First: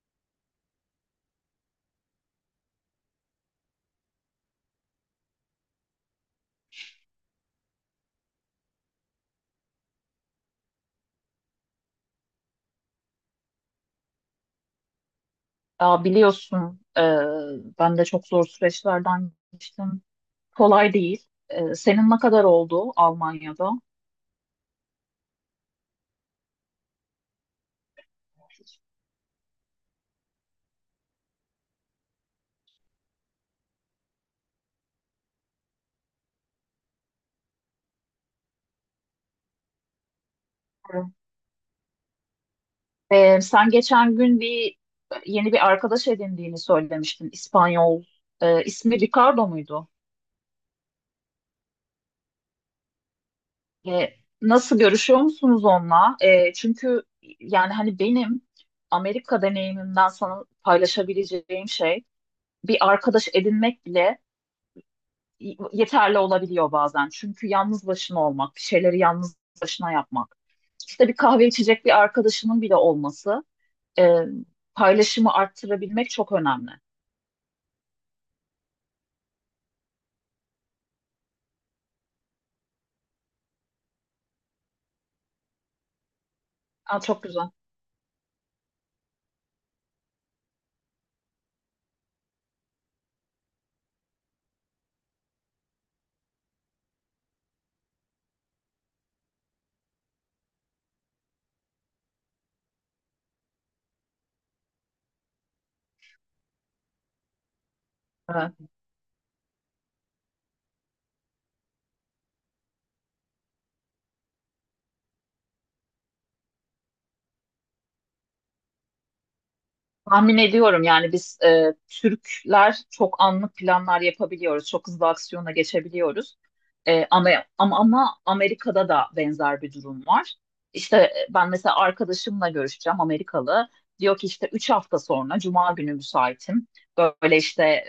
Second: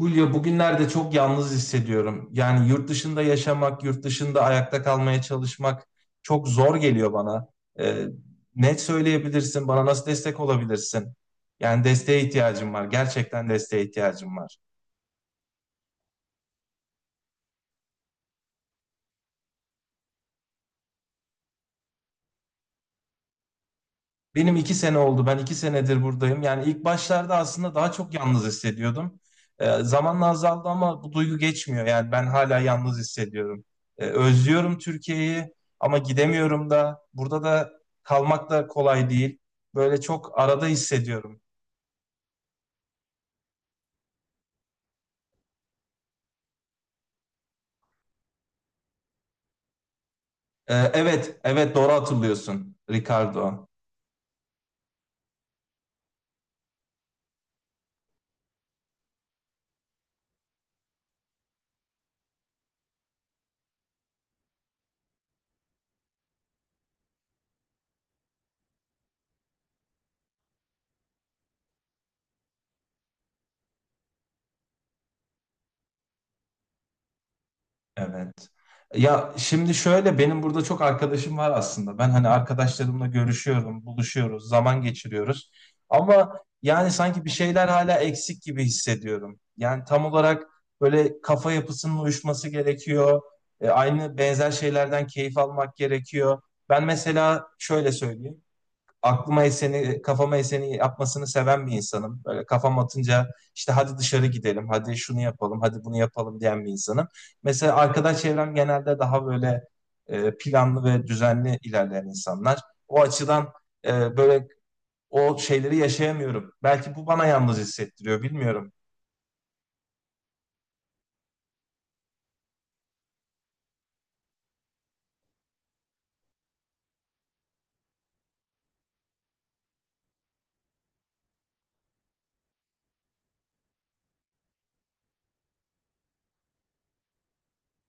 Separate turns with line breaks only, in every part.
Hulya bugünlerde çok yalnız hissediyorum. Yani yurt dışında yaşamak, yurt dışında ayakta kalmaya çalışmak çok zor geliyor bana. Ee, ne söyleyebilirsin, bana nasıl destek olabilirsin? Yani desteğe ihtiyacım var, gerçekten desteğe ihtiyacım var.
Ya biliyorsun ben de çok zor süreçlerden geçtim. Kolay değil. Senin ne kadar oldu Almanya'da?
Benim 2 sene oldu. Ben 2 senedir buradayım. Yani ilk başlarda aslında daha çok yalnız hissediyordum. Zamanla azaldı ama bu duygu geçmiyor. Yani ben hala yalnız hissediyorum. Özlüyorum Türkiye'yi ama gidemiyorum da. Burada da kalmak da kolay değil. Böyle çok arada hissediyorum.
Sen geçen gün yeni bir arkadaş edindiğini söylemiştin. İspanyol. İsmi Ricardo muydu?
Evet, evet, doğru hatırlıyorsun, Ricardo.
E, nasıl, görüşüyor musunuz onunla? Çünkü yani hani benim Amerika deneyimimden sana paylaşabileceğim şey bir arkadaş edinmek bile yeterli olabiliyor bazen. Çünkü yalnız başına olmak, bir şeyleri yalnız başına yapmak, işte bir kahve içecek bir arkadaşının bile olması, e, paylaşımı arttırabilmek çok önemli.
Evet. Ya şimdi şöyle, benim burada çok arkadaşım var aslında. Ben hani arkadaşlarımla görüşüyorum, buluşuyoruz, zaman geçiriyoruz. Ama yani
Aa, çok
sanki bir
güzel.
şeyler hala eksik gibi hissediyorum. Yani tam olarak böyle kafa yapısının uyuşması gerekiyor. Aynı benzer şeylerden keyif almak gerekiyor. Ben mesela şöyle söyleyeyim, aklıma eseni, kafama eseni yapmasını seven bir insanım. Böyle kafam atınca işte hadi dışarı gidelim, hadi şunu yapalım, hadi bunu yapalım diyen bir insanım. Mesela arkadaş
Evet.
çevrem genelde daha böyle planlı ve düzenli ilerleyen insanlar. O açıdan böyle o şeyleri yaşayamıyorum. Belki bu bana yalnız hissettiriyor, bilmiyorum.
Tahmin ediyorum, yani biz Türkler çok anlık planlar yapabiliyoruz. Çok hızlı aksiyona geçebiliyoruz. E, ama, ama Amerika'da da benzer bir durum var. İşte ben mesela arkadaşımla görüşeceğim, Amerikalı. Diyor ki işte 3 hafta sonra Cuma günü müsaitim. Böyle işte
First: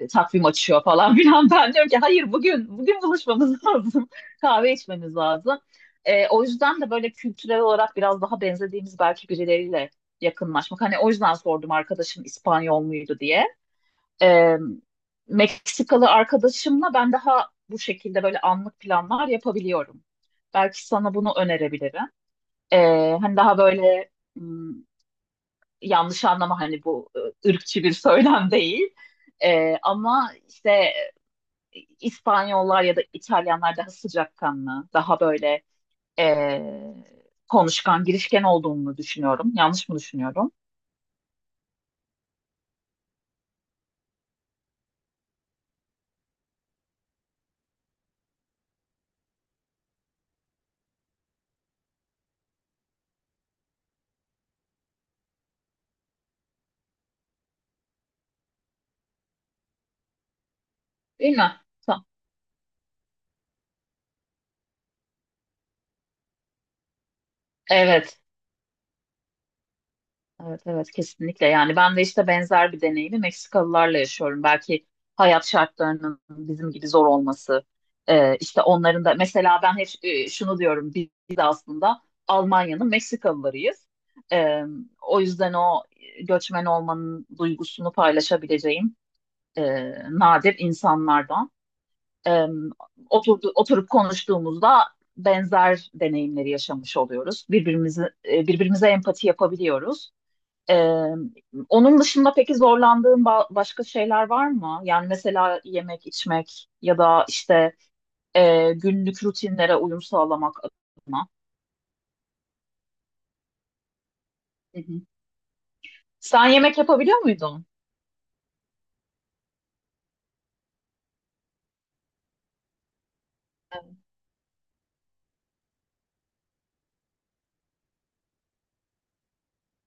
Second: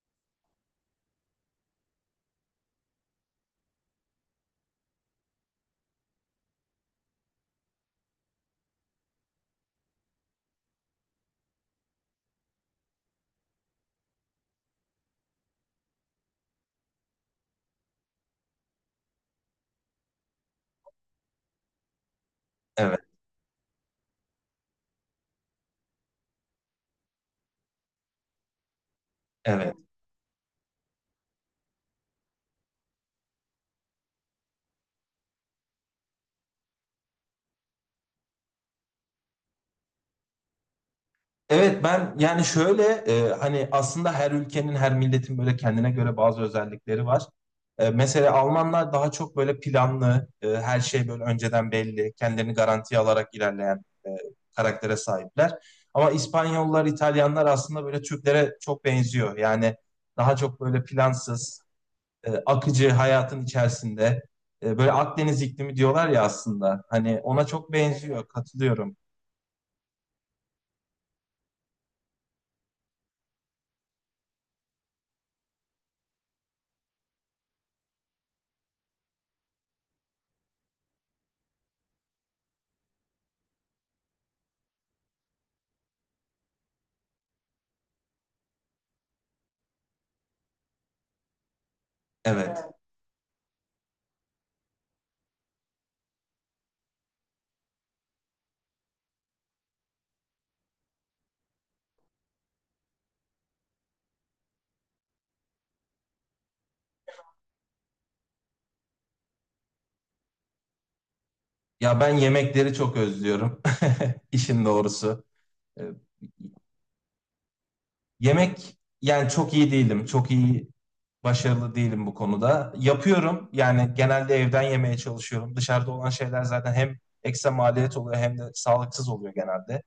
takvim açıyor falan filan. Ben diyorum ki hayır, bugün buluşmamız lazım. Kahve içmemiz lazım. O yüzden de böyle kültürel olarak biraz daha benzediğimiz belki birileriyle yakınlaşmak. Hani o yüzden sordum, arkadaşım İspanyol muydu diye. Ee, Meksikalı arkadaşımla ben daha bu şekilde böyle anlık planlar yapabiliyorum. Belki sana bunu önerebilirim.
Evet,
Hani daha böyle, m, yanlış anlama, hani bu ırkçı bir söylem değil.
evet.
Ama işte İspanyollar ya da İtalyanlar daha sıcakkanlı, daha böyle e, konuşkan, girişken olduğunu düşünüyorum. Yanlış mı düşünüyorum?
Evet, ben yani şöyle hani aslında her ülkenin, her milletin böyle kendine göre bazı özellikleri var. Mesela Almanlar daha çok böyle planlı, her şey böyle önceden belli, kendilerini garantiye alarak ilerleyen karaktere sahipler. Ama İspanyollar, İtalyanlar aslında böyle Türklere çok benziyor. Yani daha çok böyle
Değil
plansız,
mi? Ta-
akıcı hayatın içerisinde böyle Akdeniz iklimi diyorlar ya aslında. Hani ona çok, evet,
Evet.
benziyor. Katılıyorum.
Evet, evet, kesinlikle. Yani ben de işte benzer bir deneyimi Meksikalılarla yaşıyorum. Belki hayat şartlarının bizim gibi zor olması, işte onların da, mesela ben hep şunu diyorum, biz aslında Almanya'nın Meksikalılarıyız. E, o yüzden o göçmen olmanın duygusunu paylaşabileceğim e, nadir insanlardan. E,
Evet.
oturup konuştuğumuzda benzer deneyimleri yaşamış oluyoruz. Birbirimize empati yapabiliyoruz. Ee, onun dışında peki zorlandığın başka şeyler var mı? Yani mesela yemek, içmek ya da işte günlük rutinlere uyum sağlamak adına.
Ya ben yemekleri çok özlüyorum. İşin
Hı hı.
doğrusu. Ee,
Sen yemek yapabiliyor muydun?
Yemek, yani çok iyi değilim. Çok iyi, başarılı değilim bu konuda. Yapıyorum, yani
Evet.
genelde evden yemeye çalışıyorum. Dışarıda olan şeyler zaten hem ekstra maliyet oluyor hem de sağlıksız oluyor genelde.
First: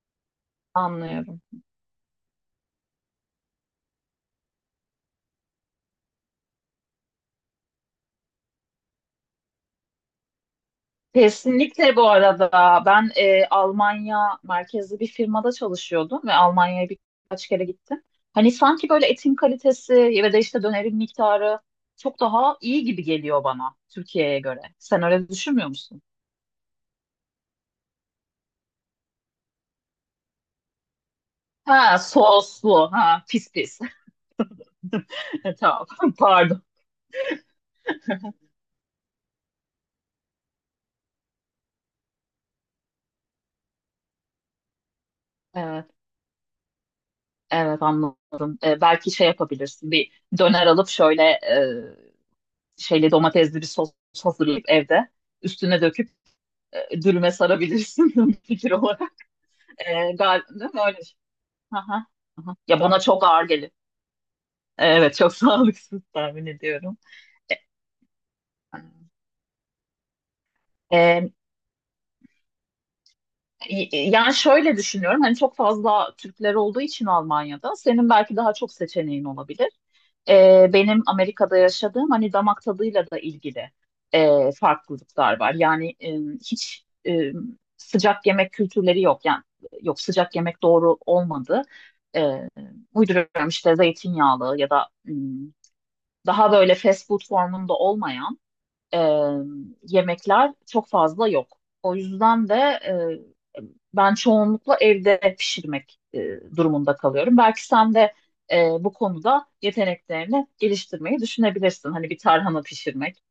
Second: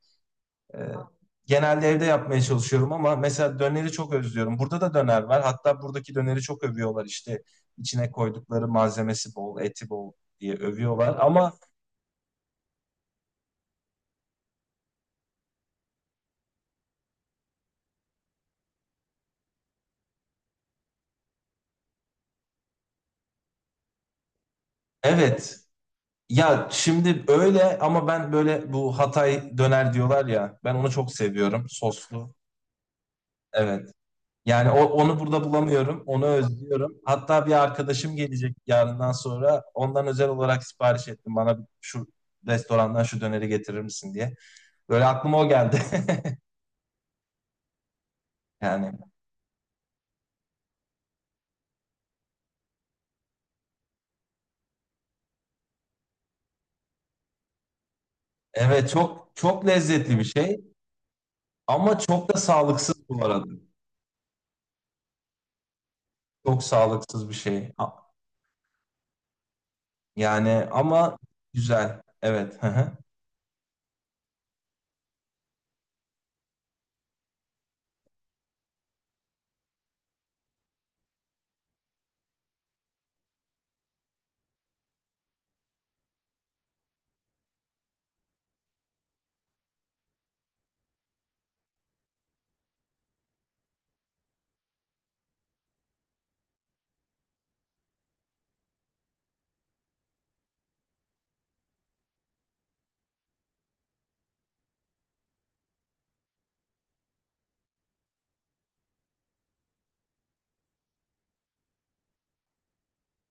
Ee,
Anlıyorum.
genelde evde yapmaya çalışıyorum ama mesela döneri çok özlüyorum. Burada da döner var. Hatta buradaki döneri çok övüyorlar, işte içine koydukları malzemesi bol, eti bol diye övüyorlar. Ama
Kesinlikle. Bu arada ben Almanya merkezli bir firmada çalışıyordum ve Almanya'ya birkaç kere gittim. Hani sanki böyle etin kalitesi ve de işte dönerin miktarı çok daha iyi gibi geliyor bana, Türkiye'ye göre. Sen öyle
evet.
düşünmüyor musun?
Ya şimdi öyle, ama ben böyle bu Hatay döner diyorlar ya, ben onu çok seviyorum,
Ha,
soslu.
soslu. Ha, pis pis.
Evet. Yani onu burada
Tamam.
bulamıyorum. Onu
Pardon.
özlüyorum. Hatta bir arkadaşım gelecek yarından sonra. Ondan özel olarak sipariş ettim. Bana şu restorandan şu döneri getirir misin diye. Böyle aklıma o geldi.
Evet, evet, anladım.
Yani,
Belki şey yapabilirsin. Bir döner alıp şöyle şeyli, domatesli bir sos hazırlayıp evde üstüne döküp dürüme sarabilirsin, bir fikir
evet,
olarak.
çok çok lezzetli bir
Gal
şey
değil mi öyle?
ama
Aha,
çok da
aha. Ya
sağlıksız
bana çok
bu
ağır
arada.
gelir. Evet, çok sağlıksız tahmin
Çok
ediyorum.
sağlıksız bir şey. Yani ama
Ee,
güzel. Evet.
Yani şöyle düşünüyorum, hani çok fazla Türkler olduğu için Almanya'da senin belki daha çok seçeneğin olabilir. Benim Amerika'da yaşadığım, hani damak tadıyla da ilgili farklılıklar var. Yani hiç sıcak yemek kültürleri yok. Yani yok, sıcak yemek doğru olmadı. Ee, uyduruyorum işte, zeytinyağlı ya da daha böyle fast food formunda olmayan e, yemekler çok fazla yok. O yüzden de ben çoğunlukla evde pişirmek durumunda kalıyorum. Belki sen de bu konuda yeteneklerini geliştirmeyi düşünebilirsin. Hani bir tarhana pişirmek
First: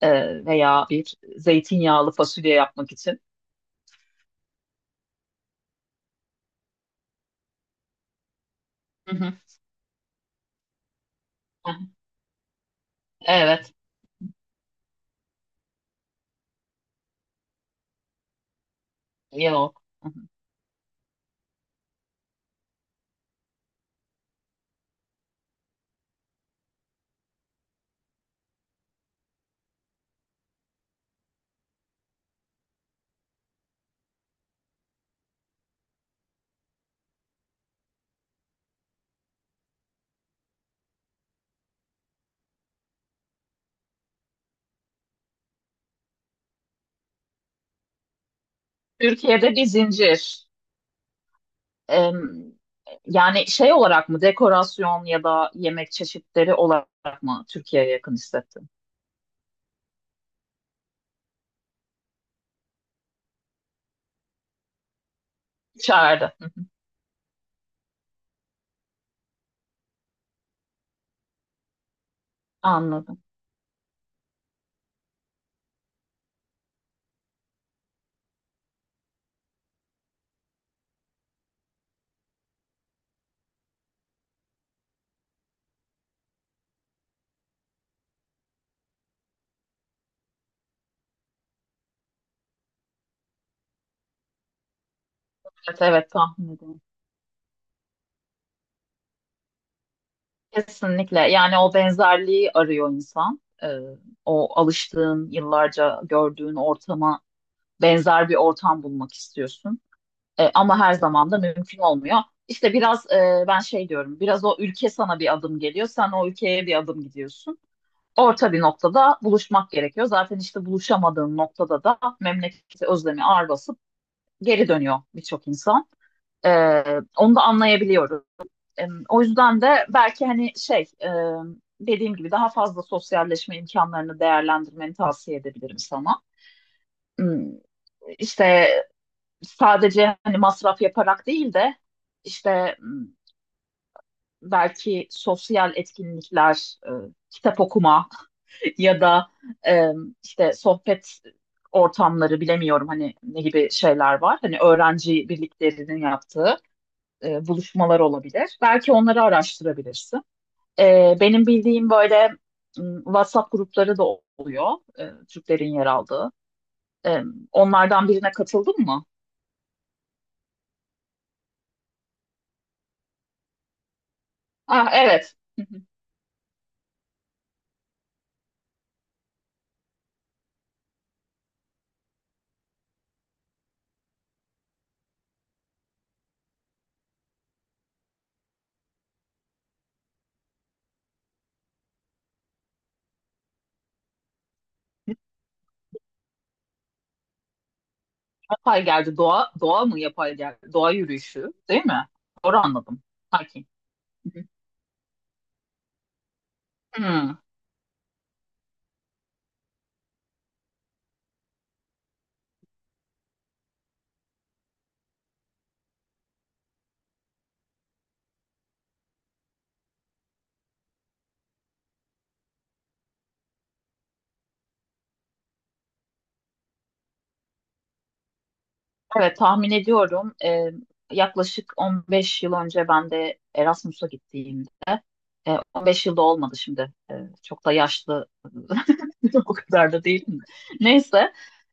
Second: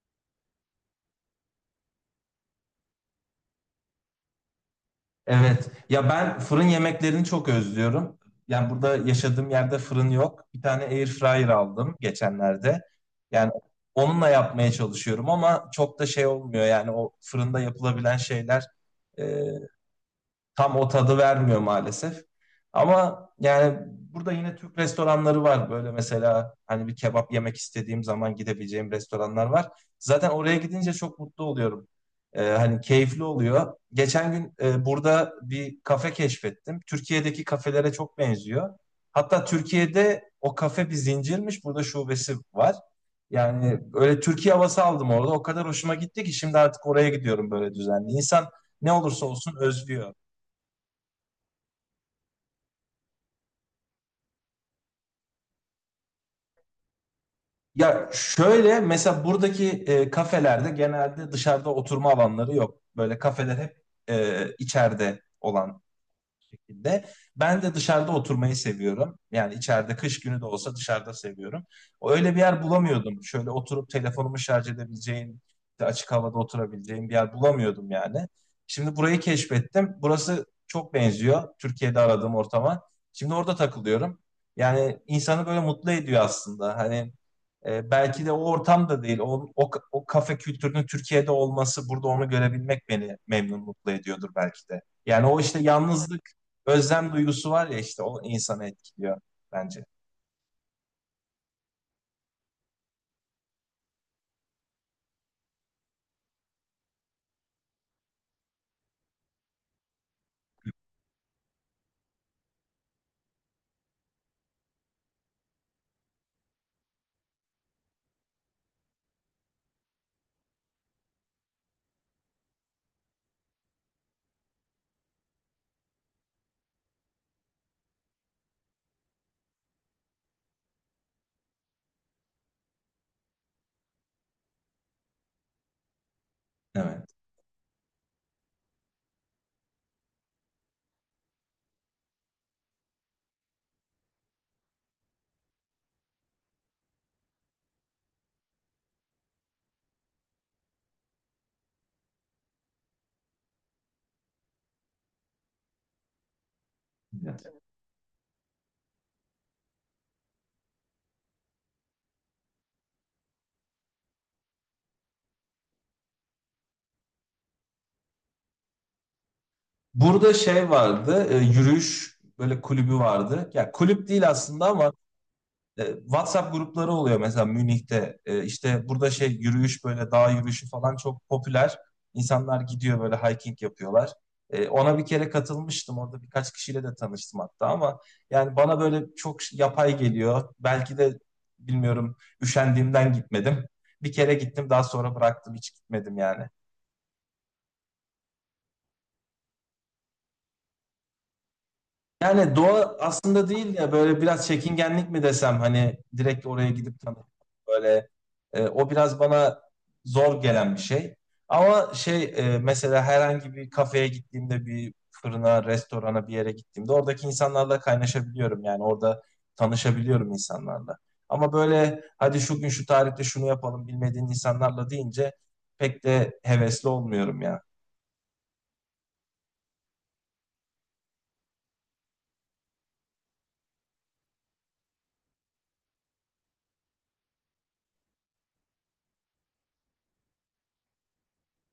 veya bir zeytinyağlı fasulye yapmak için.
Evet. Ya ben fırın yemeklerini çok özlüyorum. Yani burada
Hı hı.
yaşadığım yerde fırın yok. Bir tane air fryer
Hı hı.
aldım geçenlerde. Yani
Evet,
onunla yapmaya çalışıyorum ama çok da şey olmuyor. Yani o fırında yapılabilen şeyler
yok. Hı hı.
tam o tadı vermiyor maalesef. Ama yani burada yine Türk restoranları var. Böyle mesela hani bir kebap yemek istediğim zaman gidebileceğim restoranlar var. Zaten oraya gidince çok mutlu oluyorum. Hani keyifli oluyor. Geçen gün burada bir kafe keşfettim. Türkiye'deki kafelere çok benziyor. Hatta Türkiye'de o kafe bir zincirmiş. Burada şubesi var. Yani öyle Türkiye havası aldım orada. O kadar hoşuma gitti ki şimdi artık oraya gidiyorum böyle düzenli. İnsan ne olursa olsun
Türkiye'de bir
özlüyor.
zincir. Em, yani şey olarak mı, dekorasyon ya da yemek çeşitleri olarak mı Türkiye'ye
Ya
yakın hissettin?
şöyle, mesela buradaki kafelerde genelde dışarıda oturma alanları yok. Böyle kafeler hep içeride olan
İçeride.
şekilde. Ben de dışarıda oturmayı seviyorum. Yani içeride kış günü de olsa dışarıda seviyorum. Öyle bir yer
Anladım.
bulamıyordum. Şöyle oturup telefonumu şarj edebileceğim, işte açık havada oturabileceğim bir yer bulamıyordum yani. Şimdi burayı keşfettim. Burası çok benziyor Türkiye'de aradığım ortama. Şimdi orada takılıyorum. Yani insanı böyle mutlu ediyor aslında. Hani belki de o ortam da değil. O kafe kültürünün Türkiye'de olması, burada onu görebilmek beni memnun, mutlu ediyordur belki de. Yani o işte,
Evet, evet,
yalnızlık,
tahmin ediyorum.
özlem duygusu var ya, işte o insanı etkiliyor bence.
Kesinlikle. Yani o benzerliği arıyor insan. O alıştığın, yıllarca gördüğün ortama benzer bir ortam bulmak istiyorsun. Ama her zaman da mümkün olmuyor. İşte biraz ben şey diyorum, biraz o ülke sana bir adım geliyor, sen o ülkeye bir adım gidiyorsun. Orta bir noktada buluşmak gerekiyor. Zaten işte buluşamadığın noktada da memleketi özlemi ağır basıp geri dönüyor birçok insan. Onu da anlayabiliyorum. O yüzden de belki hani şey, dediğim gibi daha fazla sosyalleşme imkanlarını değerlendirmeni tavsiye edebilirim sana.
Evet.
Hmm, İşte sadece hani masraf yaparak değil de, işte belki sosyal etkinlikler, kitap okuma ya da e, işte sohbet ortamları, bilemiyorum hani ne gibi şeyler var. Hani öğrenci birliklerinin yaptığı
Evet.
buluşmalar olabilir. Belki onları araştırabilirsin. Benim bildiğim böyle WhatsApp grupları da oluyor, Türklerin yer aldığı. E, onlardan birine katıldın mı?
Burada şey vardı, yürüyüş böyle kulübü vardı. Ya kulüp değil aslında
Ah,
ama
evet. Hı hı.
WhatsApp grupları oluyor mesela Münih'te. E, işte burada şey, yürüyüş, böyle dağ yürüyüşü falan çok popüler. İnsanlar gidiyor, böyle hiking yapıyorlar. Ona bir kere katılmıştım. Orada birkaç kişiyle de tanıştım hatta ama yani bana böyle çok yapay geliyor. Belki de bilmiyorum, üşendiğimden gitmedim. Bir kere gittim, daha sonra bıraktım, hiç gitmedim yani.
Yapay geldi. Doğa, doğa mı yapay geldi? Doğa yürüyüşü, değil mi?
Yani
Doğru
doğa
anladım.
aslında
Hakim.
değil ya, böyle
Hı hı.
biraz çekingenlik mi desem, hani direkt oraya gidip tanımak
Hmm.
böyle o biraz bana zor gelen bir şey. Ama şey, mesela herhangi bir kafeye gittiğimde, bir fırına, restorana, bir yere gittiğimde oradaki insanlarla kaynaşabiliyorum, yani orada tanışabiliyorum insanlarla. Ama böyle hadi şu gün şu tarihte şunu yapalım bilmediğin insanlarla deyince pek de hevesli olmuyorum ya.
Evet, tahmin ediyorum. Yaklaşık 15 yıl önce ben de Erasmus'a gittiğimde, 15 yılda olmadı şimdi. Çok da yaşlı, o kadar da değilim. Neyse,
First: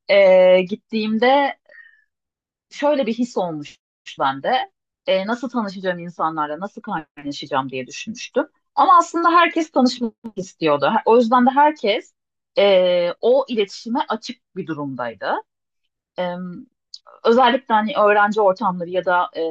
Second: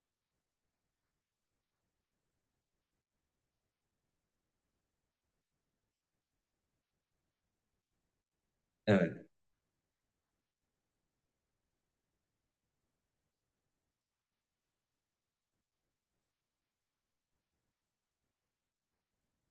gittiğimde şöyle bir his olmuş bende. Nasıl tanışacağım insanlarla, nasıl kaynaşacağım diye düşünmüştüm. Ama
Evet,
aslında herkes tanışmak istiyordu. O yüzden de herkes o iletişime açık bir durumdaydı. E, özellikle hani öğrenci ortamları ya da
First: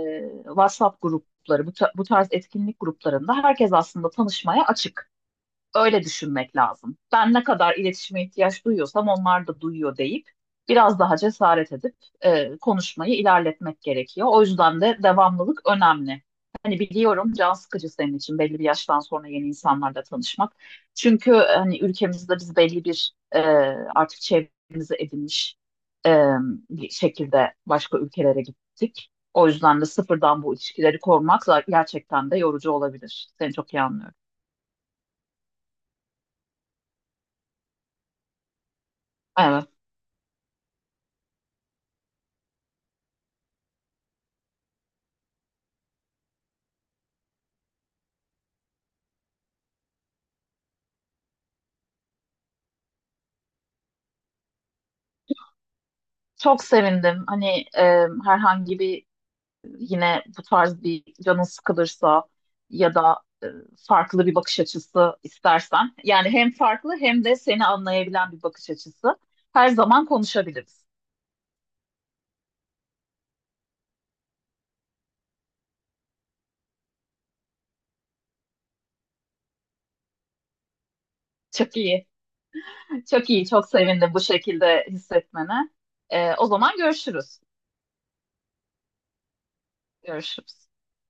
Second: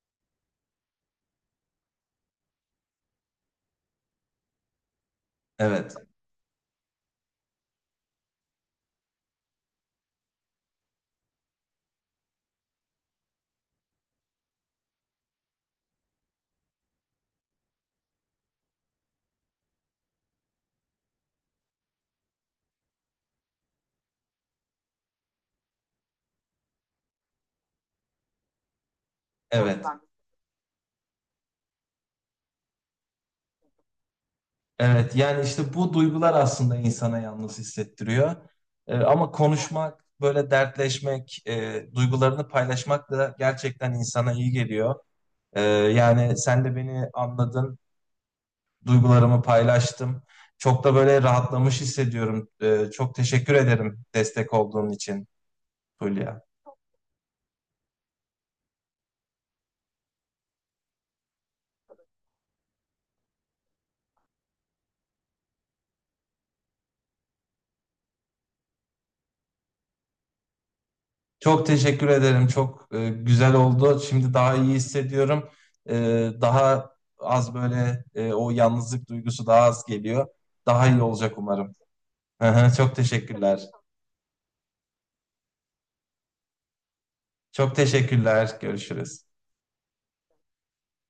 WhatsApp grupları, bu tarz etkinlik gruplarında herkes aslında tanışmaya açık.
evet,
Öyle düşünmek lazım. Ben ne kadar iletişime ihtiyaç duyuyorsam onlar da duyuyor deyip biraz daha cesaret edip konuşmayı ilerletmek gerekiyor. O yüzden de devamlılık önemli. Hani biliyorum, can sıkıcı senin için belli bir yaştan sonra yeni insanlarla tanışmak. Çünkü hani ülkemizde biz belli bir artık çevremizi edinmiş e, bir şekilde başka ülkelere gittik. O yüzden
evet.
de sıfırdan bu ilişkileri kurmak gerçekten de yorucu olabilir. Seni çok iyi anlıyorum.
Evet, yani işte bu duygular aslında insana yalnız hissettiriyor. Ama
Evet.
konuşmak, böyle dertleşmek, duygularını paylaşmak da gerçekten insana iyi geliyor. Yani sen de beni anladın, duygularımı paylaştım. Çok da böyle rahatlamış hissediyorum. Çok teşekkür ederim destek olduğun için, Hülya.
Çok sevindim. Hani e, herhangi bir, yine bu tarz bir canın sıkılırsa ya da farklı bir bakış açısı istersen. Yani hem farklı hem de seni anlayabilen bir bakış açısı. Her zaman konuşabiliriz.
Çok teşekkür ederim. Çok güzel oldu. Şimdi daha iyi hissediyorum. E, daha az, böyle o yalnızlık duygusu daha az geliyor. Daha iyi olacak umarım.
Çok iyi.
Çok
Çok iyi.
teşekkürler.
Çok sevindim bu şekilde hissetmene. O zaman görüşürüz.
Çok teşekkürler. Görüşürüz.
Görüşürüz.